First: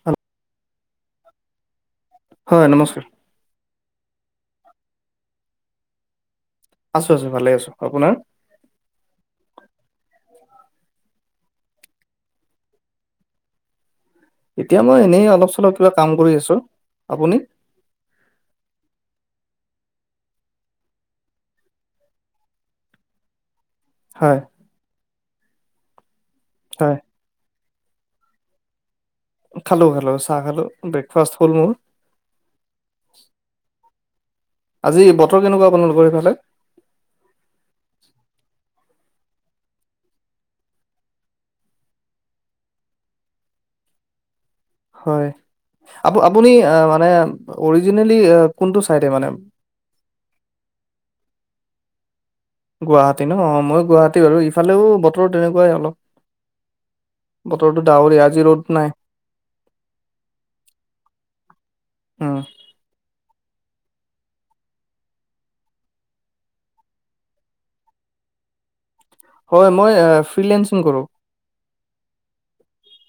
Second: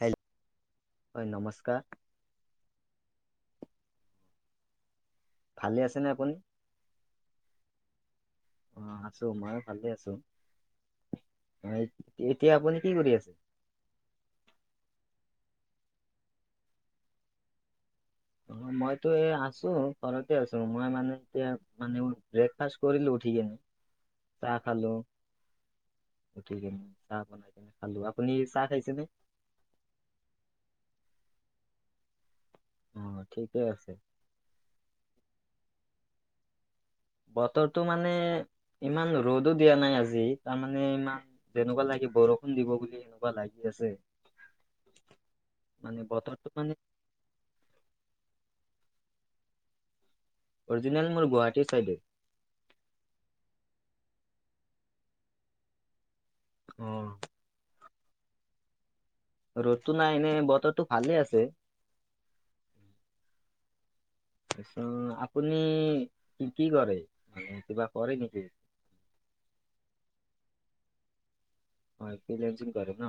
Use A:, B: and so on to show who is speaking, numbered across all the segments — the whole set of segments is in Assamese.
A: হে'ল্ল হয় নমস্কাৰ
B: হয় নমস্কাৰ
A: ভালে আছেনে আপুনি
B: আছোঁ আছোঁ ভালে আছোঁ আপোনাৰ
A: অ', আছোঁ ময়ো ভালে আছোঁ অ', এতিয়া আপুনি কি কৰি আছে?
B: এতিয়া মই এনেই অলপ চলপ কিবা কাম কৰি আছোঁ আপুনি
A: অ', মইতো এ আছোঁ ঘৰতে আছোঁ মই মানে এতিয়া মানে ব্ৰেকফাষ্ট কৰিলো উঠি কিনে [inaudible]
B: হয়
A: চাহ খালো উঠি কেনে
B: হয়
A: চাহ বনাই কেনে খালোঁ আপুনি চাহ খাইছে নে
B: খালোঁ খালোঁ চাহ খালোঁ ব্ৰেকফাষ্ট হ'ল মোৰ
A: অ', ঠিকে আছে।
B: আজি বতৰ কেনেকুৱা আপোনালোকৰ সেইফালে
A: বতৰটো মানে ইমান ৰ'দো দিয়া নাই আজি তাৰমানে ইমান যেনেকুৱা লাগে বৰষুণ দিব বুলি এনেকুৱা লাগি আছে
B: হয়
A: মানে
B: আপুনি
A: বতৰটো
B: আপুনি মানে অৰিজিনেলি কোনটো চাইডে মানে
A: অৰিজিনেল মোৰ গুৱাহাটী চাইডে
B: গুৱাহাটী ন অ মই গুৱাহাটী বাৰু ইফালেও বতৰ তেনেকুৱাই অলপ
A: অ'
B: বতৰো ডাৱৰীয়া আজি ৰ'দ নাই
A: ৰ'দতটো নাই এনেই বতৰটো ভালে আছে।
B: উম
A: তাৰপাছত আপুনি কি কি কৰে কিবা কৰে নেকি?
B: হয় মই ফ্ৰসিং কৰো
A: হয় ফ্ৰসিং কৰে ন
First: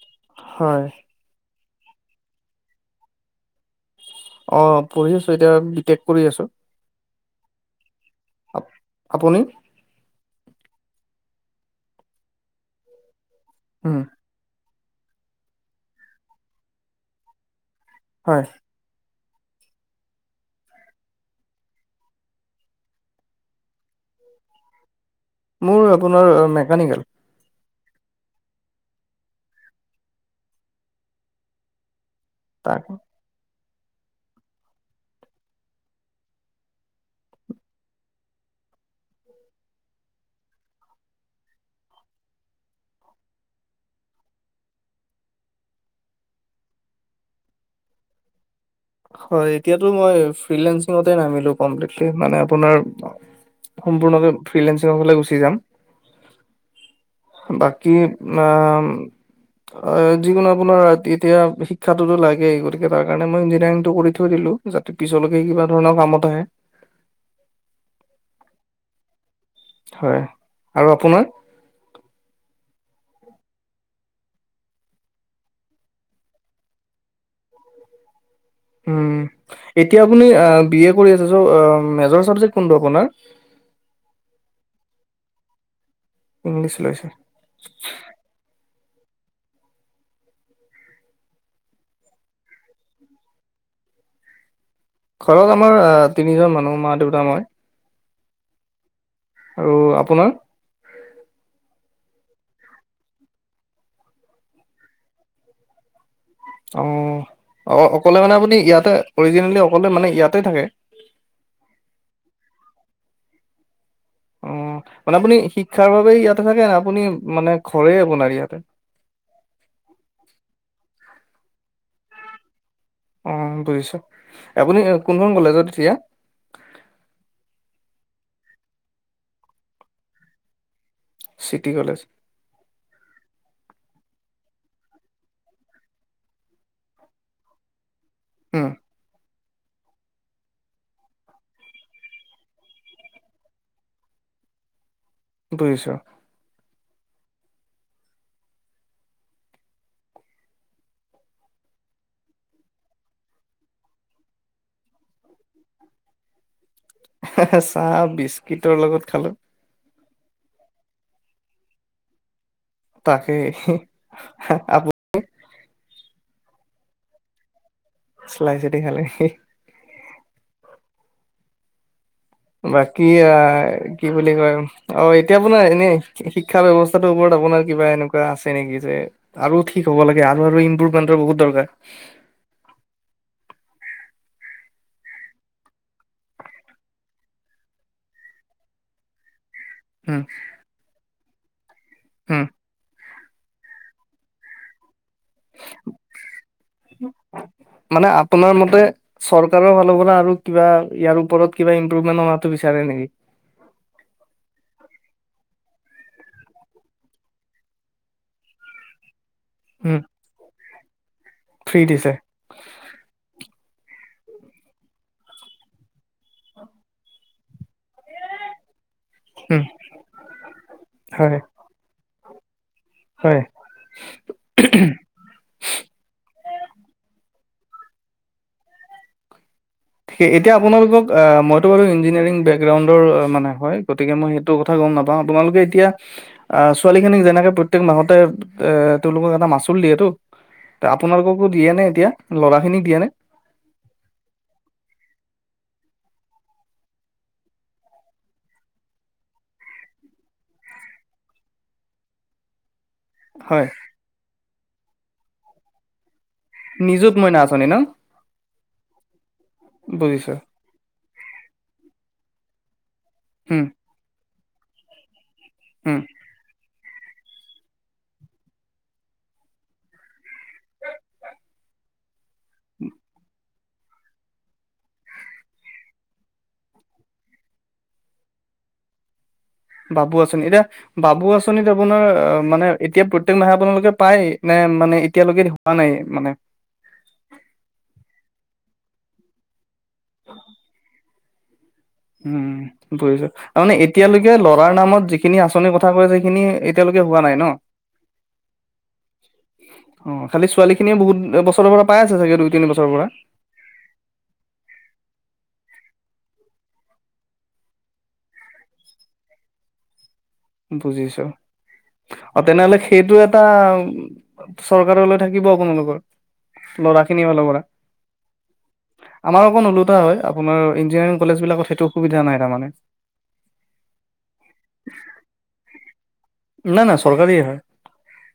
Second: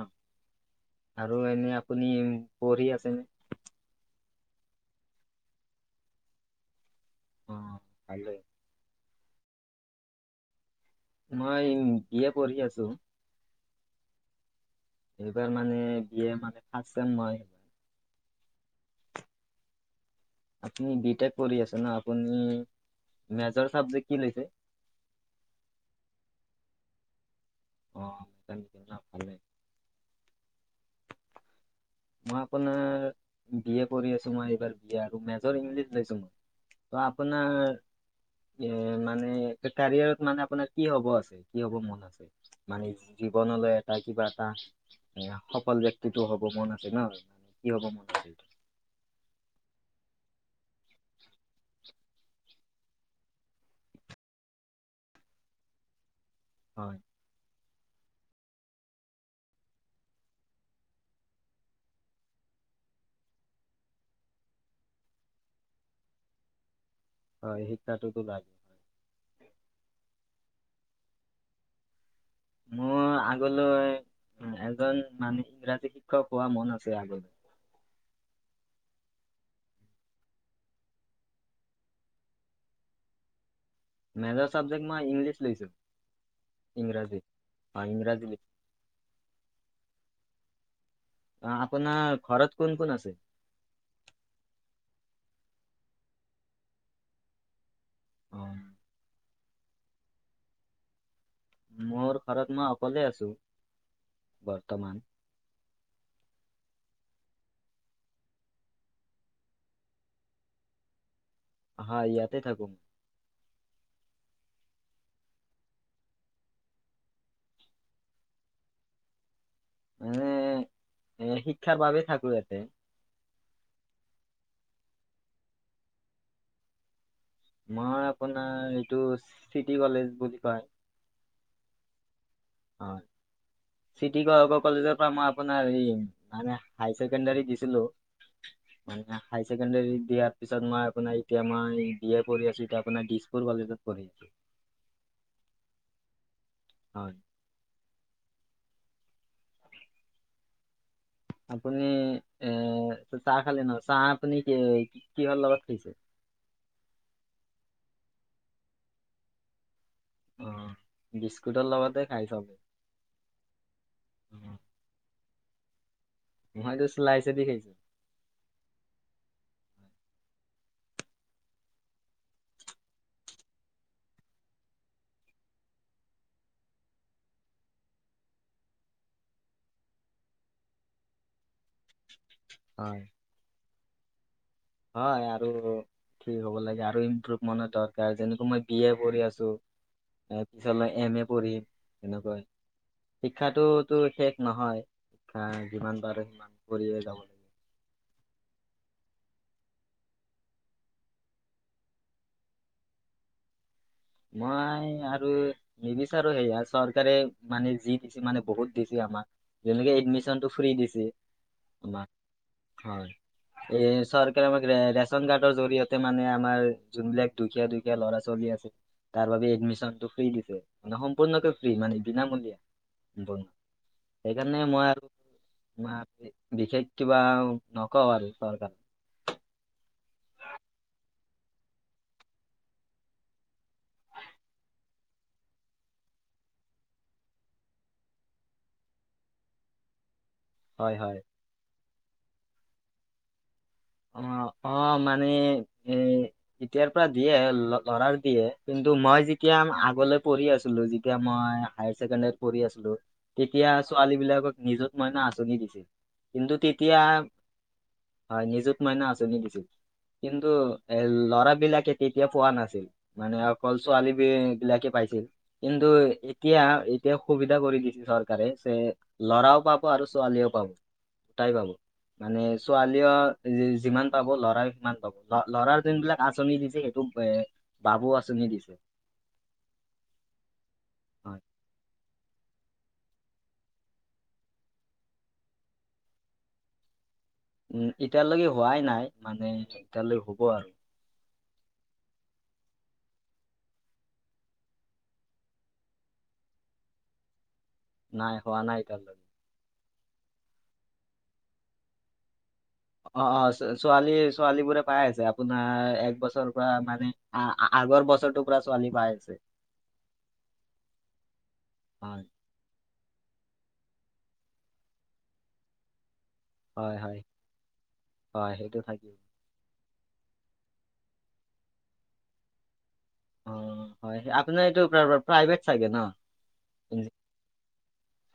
B: হয়
A: আৰু এনে আপুনি পঢ়ি আছেনে
B: অ', পঢ়ি আছোঁ এতিয়া বি টেক কৰি আছোঁ।
A: অ', ভালে
B: আ আপুনি
A: মই বিএ পঢ়ি আছোঁ
B: উম
A: এইবাৰ মানে বি এ মানে ফাষ্ট চেম মই
B: হয়।
A: আপুনি বি টেক কৰি আছে ন আপুনি মেজৰ চাবজেক্ট কি লৈছে।
B: মোৰ আপোনাৰ মেকানিকেল
A: অ', মেকানিক ন ভালে মই আপোনাৰ
B: তাক
A: বি এ পঢ়ি আছোঁ মই এইবাৰ। বি এ আৰু মেজৰ ইংলিছ লৈছো। মই ত আপোনাৰ এ মানে কেৰিয়াৰত মানে আপোনাৰ কি হ'ব আছে কি হ'ব মন আছে? মানে জীৱনলৈ এটা কিবা এটা এ সফল ব্যক্তিটো হ'ব মন আ তোমাৰ মানে কি হ'ব মন আছিল?
B: হয় এতিয়াতো মই ফ্ৰিসংতে নামিলো কমপ্লিটলি। মানে আপোনাৰ সম্পূৰ্ণকে ফ্ৰিলেঞ্চি ফালে গুচি যাম।
A: হয়।
B: বাকী আ অ যিকোনো আপোনাৰ এতিয়া শিক্ষাতো লাগেই, গতিকে তাৰ কাৰণে মই ইঞ্জিনিয়াৰিং টো কৰি থৈ দিলো, যাতে পিছলৈকে কিবা ধৰণৰ কামত আহে।
A: হয় শিক্ষাটোতো লাগে।
B: হয়। আৰু আপোনাৰ?
A: মোৰ আগলৈ এজন মানে ইংৰাজী শিক্ষক হোৱা মন আছে আগলৈ।
B: উম এতিয়া আপুনি বি এ কৰি আছে চ' মেজৰ চাবজেক কোনটো আপোনাৰ?
A: মেজৰ চব্জেকট মই ইংলিছ লৈছো,
B: ইংলিছ লৈছে
A: ইংৰাজী অ ইংৰাজী লৈছো। অ আপোন খৰতৰত কোন কোন আছে?
B: ঘৰত আমাৰ তিনিজন মানুহ মা দেউতা মই।
A: অ।
B: আৰু আপোনাৰ?
A: মোৰ ঘৰত মই অকলে আছো বৰ্তমান।
B: অ অ অকলে মানে আপুনি ইয়াতে অৰিজিনেলি অকলে মানে ইয়াতে থাকে।
A: হয়। ইয়াতে থাকো মই।
B: অ মানে আপুনি শিক্ষাৰ বাবে ইয়াতে থাকে আপুনি মানে ঘৰে আপোনাৰ ইয়াতে?
A: মানে এ শিক্ষাৰ বাবেই থাকো ইয়াতে।
B: অ বুজিছো। আপুনি কোনখন কলেজত এতিয়া?
A: মই আপোনাৰ এইটো চিটি কলেজ বুলি কয়।
B: City college.
A: হয়। চিটি কলেজৰ পৰা মই আপোনাৰ এই মানে হাই ছেকেণ্ডাৰী দিছিলো।
B: উম।
A: মানে হাইাৰ ছেকেণ্ডাৰী দিয়াৰ পিছত মই আপোনাৰ এতিয়া মই বি এ পঢি আছো এতিয়া আপোনাৰ দিছপুৰ কলেজত। কৰি আছো।
B: দুইশ [inaudible]
A: হয়। আপুনি এ চাহ খালে ন? চাহ আপুনি কি কিহৰ লগত খাইছে?
B: চাহ বিস্কিটৰ লগত খালো।
A: অ বিস্কুটৰ লগতে খাই চবে।
B: তাকে
A: অ, মইতো চিলাই চদি খাইছো।
B: চলাই দি খালে। বাকী আহ কি বুলি কয়, অ এতিয়া আপোনাৰ এনেই শিক্ষা ব্যৱস্থাটোৰ ওপৰত আপোনাৰ কিবা এনেকুৱা আছে নেকি যে আৰু ঠিক হ'ব লাগে আৰু ইমপ্ৰুভমেন্টৰ বহুত দৰকাৰ।
A: হয়। হয় আৰু ঠিক হ'ব লাগে আৰু ইমপ্ৰুভমেনৰ দৰকাৰ, যেনেকা মই বি এ কৰি আছো
B: উম,
A: তাৰ পিছলৈ এম এ পঢ়িম
B: উম।
A: সনেকাই। শিক্ষাতোতো শেষ নহয়। শিক্ষা যিমান পাৰে সিমান কৰিয়ে যাব লাগে।
B: মানে আপোনাৰ মতে চৰকাৰৰ ফালৰ পৰা আৰু কিবা ইয়াৰ ওপৰত কিবা ইম্প্ৰুভমেন্ট অনাটো বিচাৰে নেকি?
A: মই আৰু নিবিচাৰো সেয়া চৰকাৰে মানে যি দিছে মানে বহুত দিছে আমাক। যেনেকে
B: উম,
A: এডমিশ্যন টো ফ্ৰী দিছে
B: ফ্ৰী দিছে
A: আমাক হয়। এ চৰকাৰে আমাক ৰেচন কাৰ্ডৰ জৰিয়তে মানে আমাৰ যোনবিলাক দুখীয়া দুখীয়া ল'ৰা ছোৱালী আছে। তাৰ বাবে
B: উম,
A: এডমিশ্যন টো ফ্ৰী দিছে মানে
B: হয়,
A: সম্পূৰ্ণকে ফ্ৰী মানে বিনামূলীয়া।
B: হয়।
A: সেইকাৰণে মই আৰু। [unintelligible] বিশেষে কিবা নকওঁ আৰু চৰকাৰক।
B: সেই এতিয়া আপোনালোকক মইতো বাৰু ইঞ্জিনিয়াৰিং বেকগ্ৰাউণ্ডৰ মানে হয়। গতিকে, মই সেইটো কথা গ'ম নাপাওঁ তোমালোকে এতিয়া। আহ ছোৱালী খিনিক যেনেকে প্ৰত্যেক মাহতে এ তেওঁলোকক এটা মাচুল দিয়ে তো।
A: হয় হয়।
B: আপোনালোককো দিয়ে নে এতিয়া লৰা খিনিক দিয়ে নে।
A: অ' অ' মানে এ। এতিয়াৰ পৰা দিয়ে, ল'ৰাৰ দিয়ে, কিন্তু মই যেতিয়া আগলৈ পঢ়ি আছিলোঁ যেতিয়া মই হাইৰ ছেকেণ্ডাৰীত পঢ়ি আছিলোঁ,
B: হয়,
A: তেতিয়া ছোৱালী বিলাকক নিযুত মাইনা আঁচনি দিছিল। কিন্তু তেতিয়া,
B: নিজুত মইনা আঁচনি ন?
A: হয় নিযুত নিযুত মাইনা আচনি দিছিল।
B: বুজিছো
A: কিন্তু ল'ৰা বিলাকে তেতিয়া পোৱা নাছিল। মানে
B: উম,
A: অকল ছোৱালী বি-বিলাকে পাইছিল। কিন্তু
B: উম,
A: এতিয়া, এতিয়া সুবিধা কৰি দিছে, চৰকাৰে যে ল'ৰাও পাব আৰু ছোৱালীয়েও পাব। দুটাই পাব মানে ছোৱালীয়েও যিমান পাব ল'ৰা সিমান পাব। ল ল'ৰাৰ জোনবিলাক আঁচনি দিছে সেইটো এ বাবু আছনি দিছে।
B: বাবু আচনি এতিয়া বাবু
A: হয়
B: আঁচনিত আপোনাৰ মানে এতিয়া প্ৰত্যেক মাহে আপোনালোকে পায় নে মানে এতিয়ালৈকে হোৱা নাই মানে।
A: উম, এতিয়ালৈকে হোৱাই নাই মানে তেতিয়ালৈ হ'ব আৰু।
B: উম, [unintelligible] তাৰমানে এতিয়ালৈকে ল'ৰাৰ নামত যিখিনি আঁচনিৰ কথা কৈ আছে। সেইখিনি এতিয়ালৈকে হোৱা নাই ন?
A: নাই হোৱা নাই এতিয়ালৈকে।
B: অ' খালী ছোৱালী খিনি বহুত বছৰ পৰা পাই আছে চাগে দুই তিনি বছৰ
A: অ' অ' ছোৱালী ছোৱালী বোৰে পাই আছে আপোনাৰ এক বছৰৰ পৰা মানে আ আ। আগৰ বছৰটোৰ পৰা ছোৱালী পাই আছে।
B: বুজিছো।
A: হয়
B: তেনে হ'লে সেইটো এটা চৰকাৰলৈ থাকিব আপোনালোকৰ।
A: হয়
B: ল'ৰা
A: হয়
B: খিনি ফালৰ পৰা।
A: হয় সেইটো থাকিব
B: আমাৰ অকণ [unintelligible] হয়, আপোনাৰ ইঞ্জিনাৰিং কলেজ বিলাকত সেইটো অ' সুবিধা নাই তাৰমানে।
A: অ' হয়, আপোনাৰ এইটো প্ৰাইভেট চাগে ন?
B: নাই নাই চৰকাৰীয়ে হয়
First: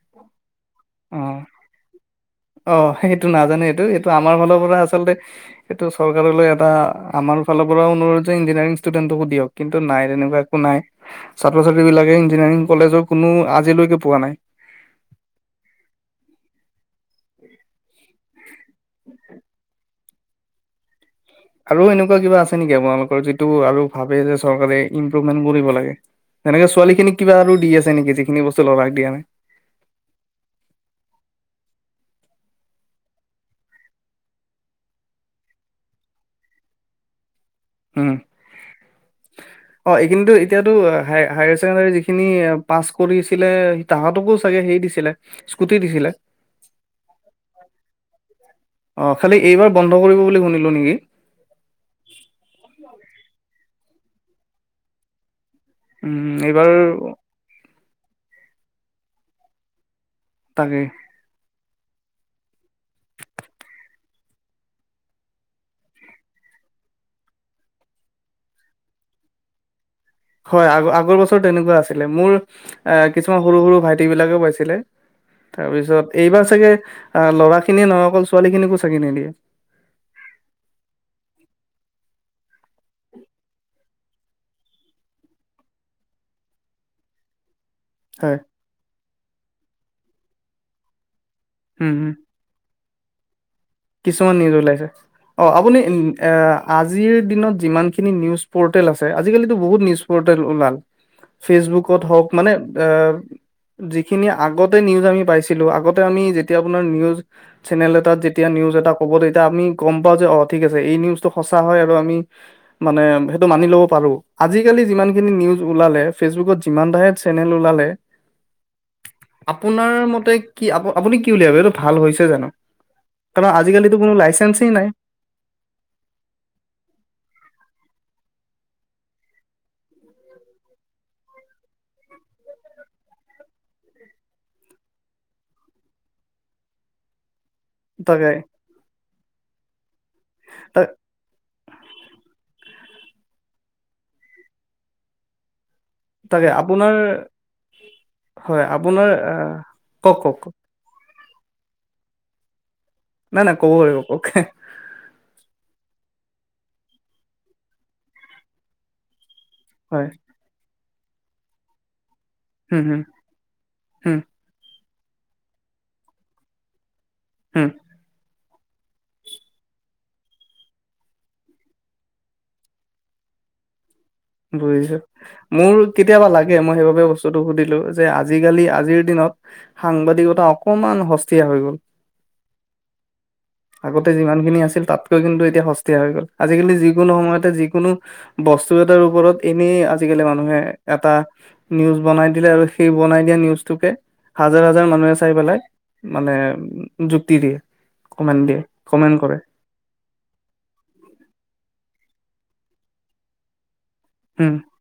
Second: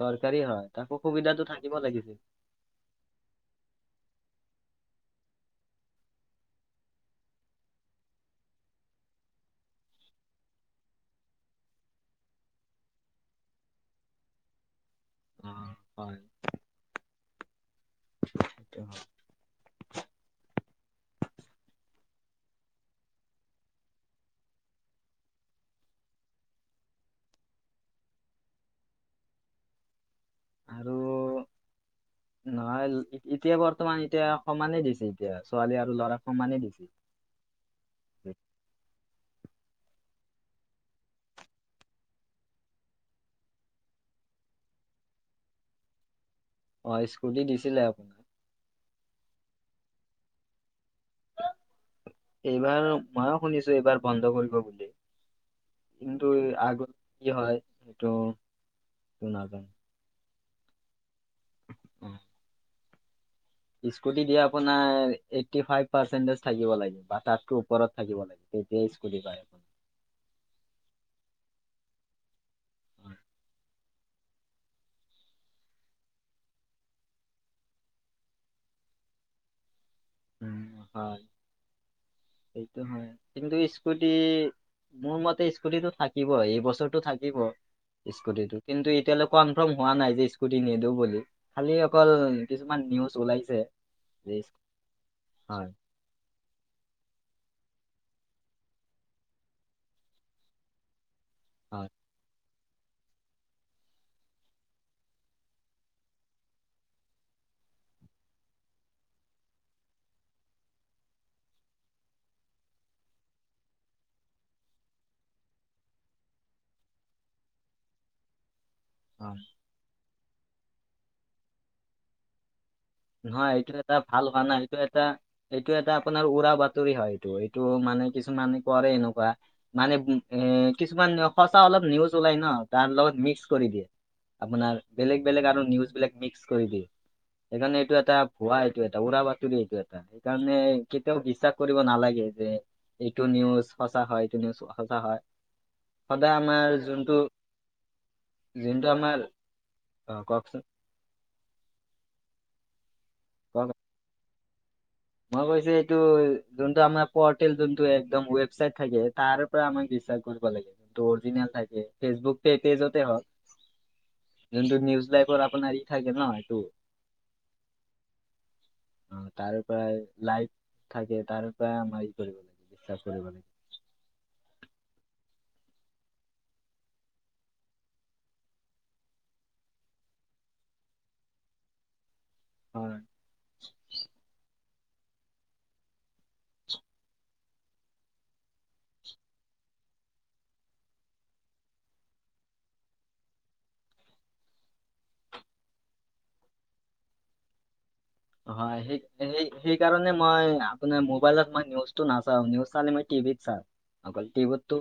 A: চৰকাৰী হয়, তাকো
B: অ',
A: সুবিধাতটো থাকিব লাগিছিল।
B: অ' সেইটো নাজানে এইটো এইটো আমাৰ ফালৰ পৰা আচলতে সেইটো চৰকাৰলৈ এটা আমাৰ ফালৰ পৰা অনুৰোধ যে ইঞ্জিনিয়াৰিং ষ্টুডেণ্টকো দিয়ক। কিন্তু নাই তেনেকুৱা একো নাই। ছাত্ৰ ছাত্ৰী বিলাকে ইঞ্জিনিয়াৰিং কলেজৰ কোনো আজিলৈকে পোৱা নাই।
A: অহ' হয়। সেইটো হয়।
B: [unintelligible] আৰু এনেকুৱা কিবা আছে নেকি আপোনালোকৰ, যিটো আৰু ভাবে যে চৰকাৰে ইম্প্ৰুভমেন্ট কৰিব লাগে। তেনেকৈ ছোৱালীখিনিক কিবা আৰু দি আছে নেকি যিখিনিবস্তু ল'ৰাক দিয়া নাই।
A: আৰু নহয় এতিয়া বৰ্তমান এতিয়া সমানে দিছে। এতিয়া ছোৱালী আৰু ল'ৰাক সমানে দিছে।
B: উম।
A: [inaudible]
B: অ' এইখিনিতো এতিয়াতো হাইৰ ছেকেণ্ডাৰী যিখিনি পাছ কৰিছিলে। তাহাতকো চাগে হেৰি দিছিলে স্কুটি দিছিলে।
A: অ', স্কুটি দিছিলে।
B: অ', খালি এইবাৰ বন্ধ কৰিব বুলি শুনিলোঁ নেকি?
A: এইবাৰ মইও শুনিছো এইবাৰ বন্ধ কৰিব বুলি। কিন্তু
B: উম এইবাৰ
A: আগত কি হয় সেইটো নাজানো।
B: তাকেই।
A: [inaudible] স্কুটি দিয়ে আপোনাৰ এইটি ফাইভ পাৰ্চেণ্টেজ থাকিব লাগে বা তাতকৈ ওপৰত থাকিব লাগে। তেতিয়াই স্কুটি পায়।
B: হয় আগ-আগৰ বছৰ তেনেকুৱা আছিলে, মোৰ কিছুমান সৰু সৰু ভাইটি বিলাকে পাইছিলে। তাৰপিছত এইবাৰ চাগৈ ল'ৰাখিনিয়ে নহ'ব ছোৱালীখিনিকো চাগৈ নিদিয়ে।
A: অ', সেইটো হয়। কিন্তু স্কুটি মোৰ মতে স্কুটিটো থাকিব এইবছৰটো থাকিব
B: হয়
A: স্কুটিটো। কিন্তু এতিয়ালৈে কনফাৰ্ম হোৱা নাই যে স্কুটি নিদো বুলি খালি
B: উম
A: অকল
B: হম
A: কিছুমান নিউজ ওলাইছে।
B: কিছুমান
A: যে
B: নিউজ
A: স্কু-
B: ওলাইছে অ'
A: হয়
B: আপুনি আজিৰ দিনত যিমানখিনি নিউজ প'ৰ্টেল আছে আজিকালিতো বহুত নিউজ প'ৰ্টেল ওলাল।
A: [inaudible]
B: ফেচবুকত হওঁক মানে এ যিখিনি আগতে নিউজ আমি পাইছিলো আগতে আমি যেতিয়া আপোনাৰ নিজ চেনেল এটাত এতিয়া নিউজ এটা ক'ব তেতিয়া আমি গম পাওঁ যে অ' ঠিক আছে এই নিউজটো সঁচা হয় আৰু আমি মানে সেইটো মানি ল'ব পাৰো আজিকালি যিমান খিনি নিউজ ওলালে ফেচবুকত যিমান চেনেল ওলালে।
A: অ'।
B: আপোনাৰ মতে কি আ আপুনি কি বুলি এইটো ভাল হৈছে জানো? কাৰণ
A: নহয় এইটো এটা
B: আজিকালিতো কোনো
A: ভাল হোৱা নাই
B: লাইচেন্সেই
A: এইটো এটা এইটো এটা আপোনাৰ উৰা বাতৰি হয় এইটো এইটো মানে কিছুমান কৰে এনেকুৱা। মানে এ কিছুমান সঁচা অলপ নিউজ ওলাই ন তাৰ লগত মিক্স কৰি দিয়ে। আপোনাৰ বেলেগ বেলেগ আৰু নিউজ বিলাক মিক্স কৰি দিয়ে। সেইকাৰণ এইটো এটা
B: তাকে
A: ভুৱা এইটো এটা উৰা বাতৰি এইটো এটা। সেইকাৰণে
B: ত
A: কেতিয়াও বিশ্বাস কৰিব নালাগে যে এইটো নিউজ সঁচা হয় এইটো নিউজ সঁচা হয়। সদায়
B: তাকে
A: আমাৰ
B: আপোনাৰ
A: যোনটো
B: হয়
A: যোনটো
B: আপোনাৰ
A: আমাৰ
B: আহ কওক
A: অ'
B: কওক কওক
A: কওকচোন।
B: নাই নাই ক'ব
A: কওক
B: পাৰাগিব কওঁক।
A: মই কৈছো এইটো যোনটো আমাৰ পৰ্টেল যোনটো একদম ৱেবচাইট থাকে তাৰ আমাক
B: হয়
A: বিশ্বাস কৰিব লাগে যোনটো অৰিজিনেল থাকে ফেচবুকে
B: হম হম
A: পেজতে হওঁক।
B: হম
A: যোনটো নিউজ লাইভৰ আপোনাৰ ই থাকে ন সেটো।
B: হম।
A: অ', তাৰ প্ৰায় লাইট থাকে তাৰ পৰা আমাৰ ই কৰিব লাগে বিশ্বাস কৰিব লাগে।
B: বুজিছো। মোৰ কেতিয়াবা লাগে মই সেইবাবে বস্তুটো সুধিলো যে আজিকালি আজিৰ দিনত সাংবাদিকতা অকমান সস্তীয়া হৈ গ'ল।
A: হয়
B: আগতে যিমানখিনি আছিল তাত কিন্তু এতিয়া সস্তীয়া হৈ গ'ল আজিকালি যিকোনো সময়তে যিকোনো বস্তু তাৰ ওপৰত এনেই আজিকালি মানুহে এটা নিউজ বনাই দিলে আৰু সেই বনাই দিয়া নিউজটোকে হাজাৰ হাজাৰ মানুহে চাই পেলাই মানে যুক্তি দিয়ে কমেণ্ট দিয়ে
A: হয়, সেই
B: কমেণ্ট কৰে।
A: সেই কাৰণে মই আপোনাৰ মোবাইলত মই নিউজটো নাচাওঁ নিউজ চালে মই টিভিত চাওঁ। অকল
B: উম
A: টিভিততো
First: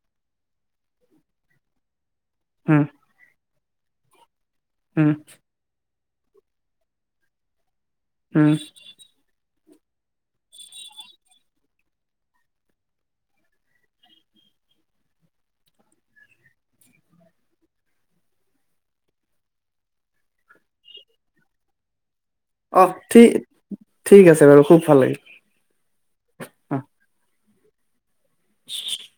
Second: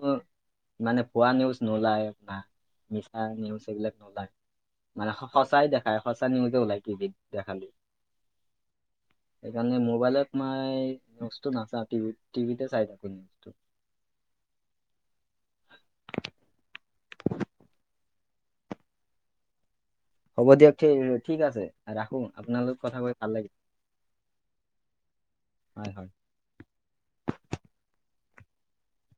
A: মানে পোৱা নিউজ নোলায়।
B: হয়
A: মচা নিউজ এইবিলাক নোলায়
B: উম
A: মানে সঁচাই দেখায় সঁচা নিউজে ওলায় টিভিত দেখালে
B: উম
A: সেইকাৰণে মোবাইলত মই নিউজটো নাচাওঁ টিভি টিভিতে চাই থাকো নিজটো হ'ব দিয়ক ঠিক আছে। ৰাখোঁ আপোনালোক
B: অ
A: কথা কৈ
B: ঠিক
A: ভাল লাগে
B: ঠিক আছে বাৰু খুব ভাল লাগিল
A: হয় হয়।
B: অ [inaudible]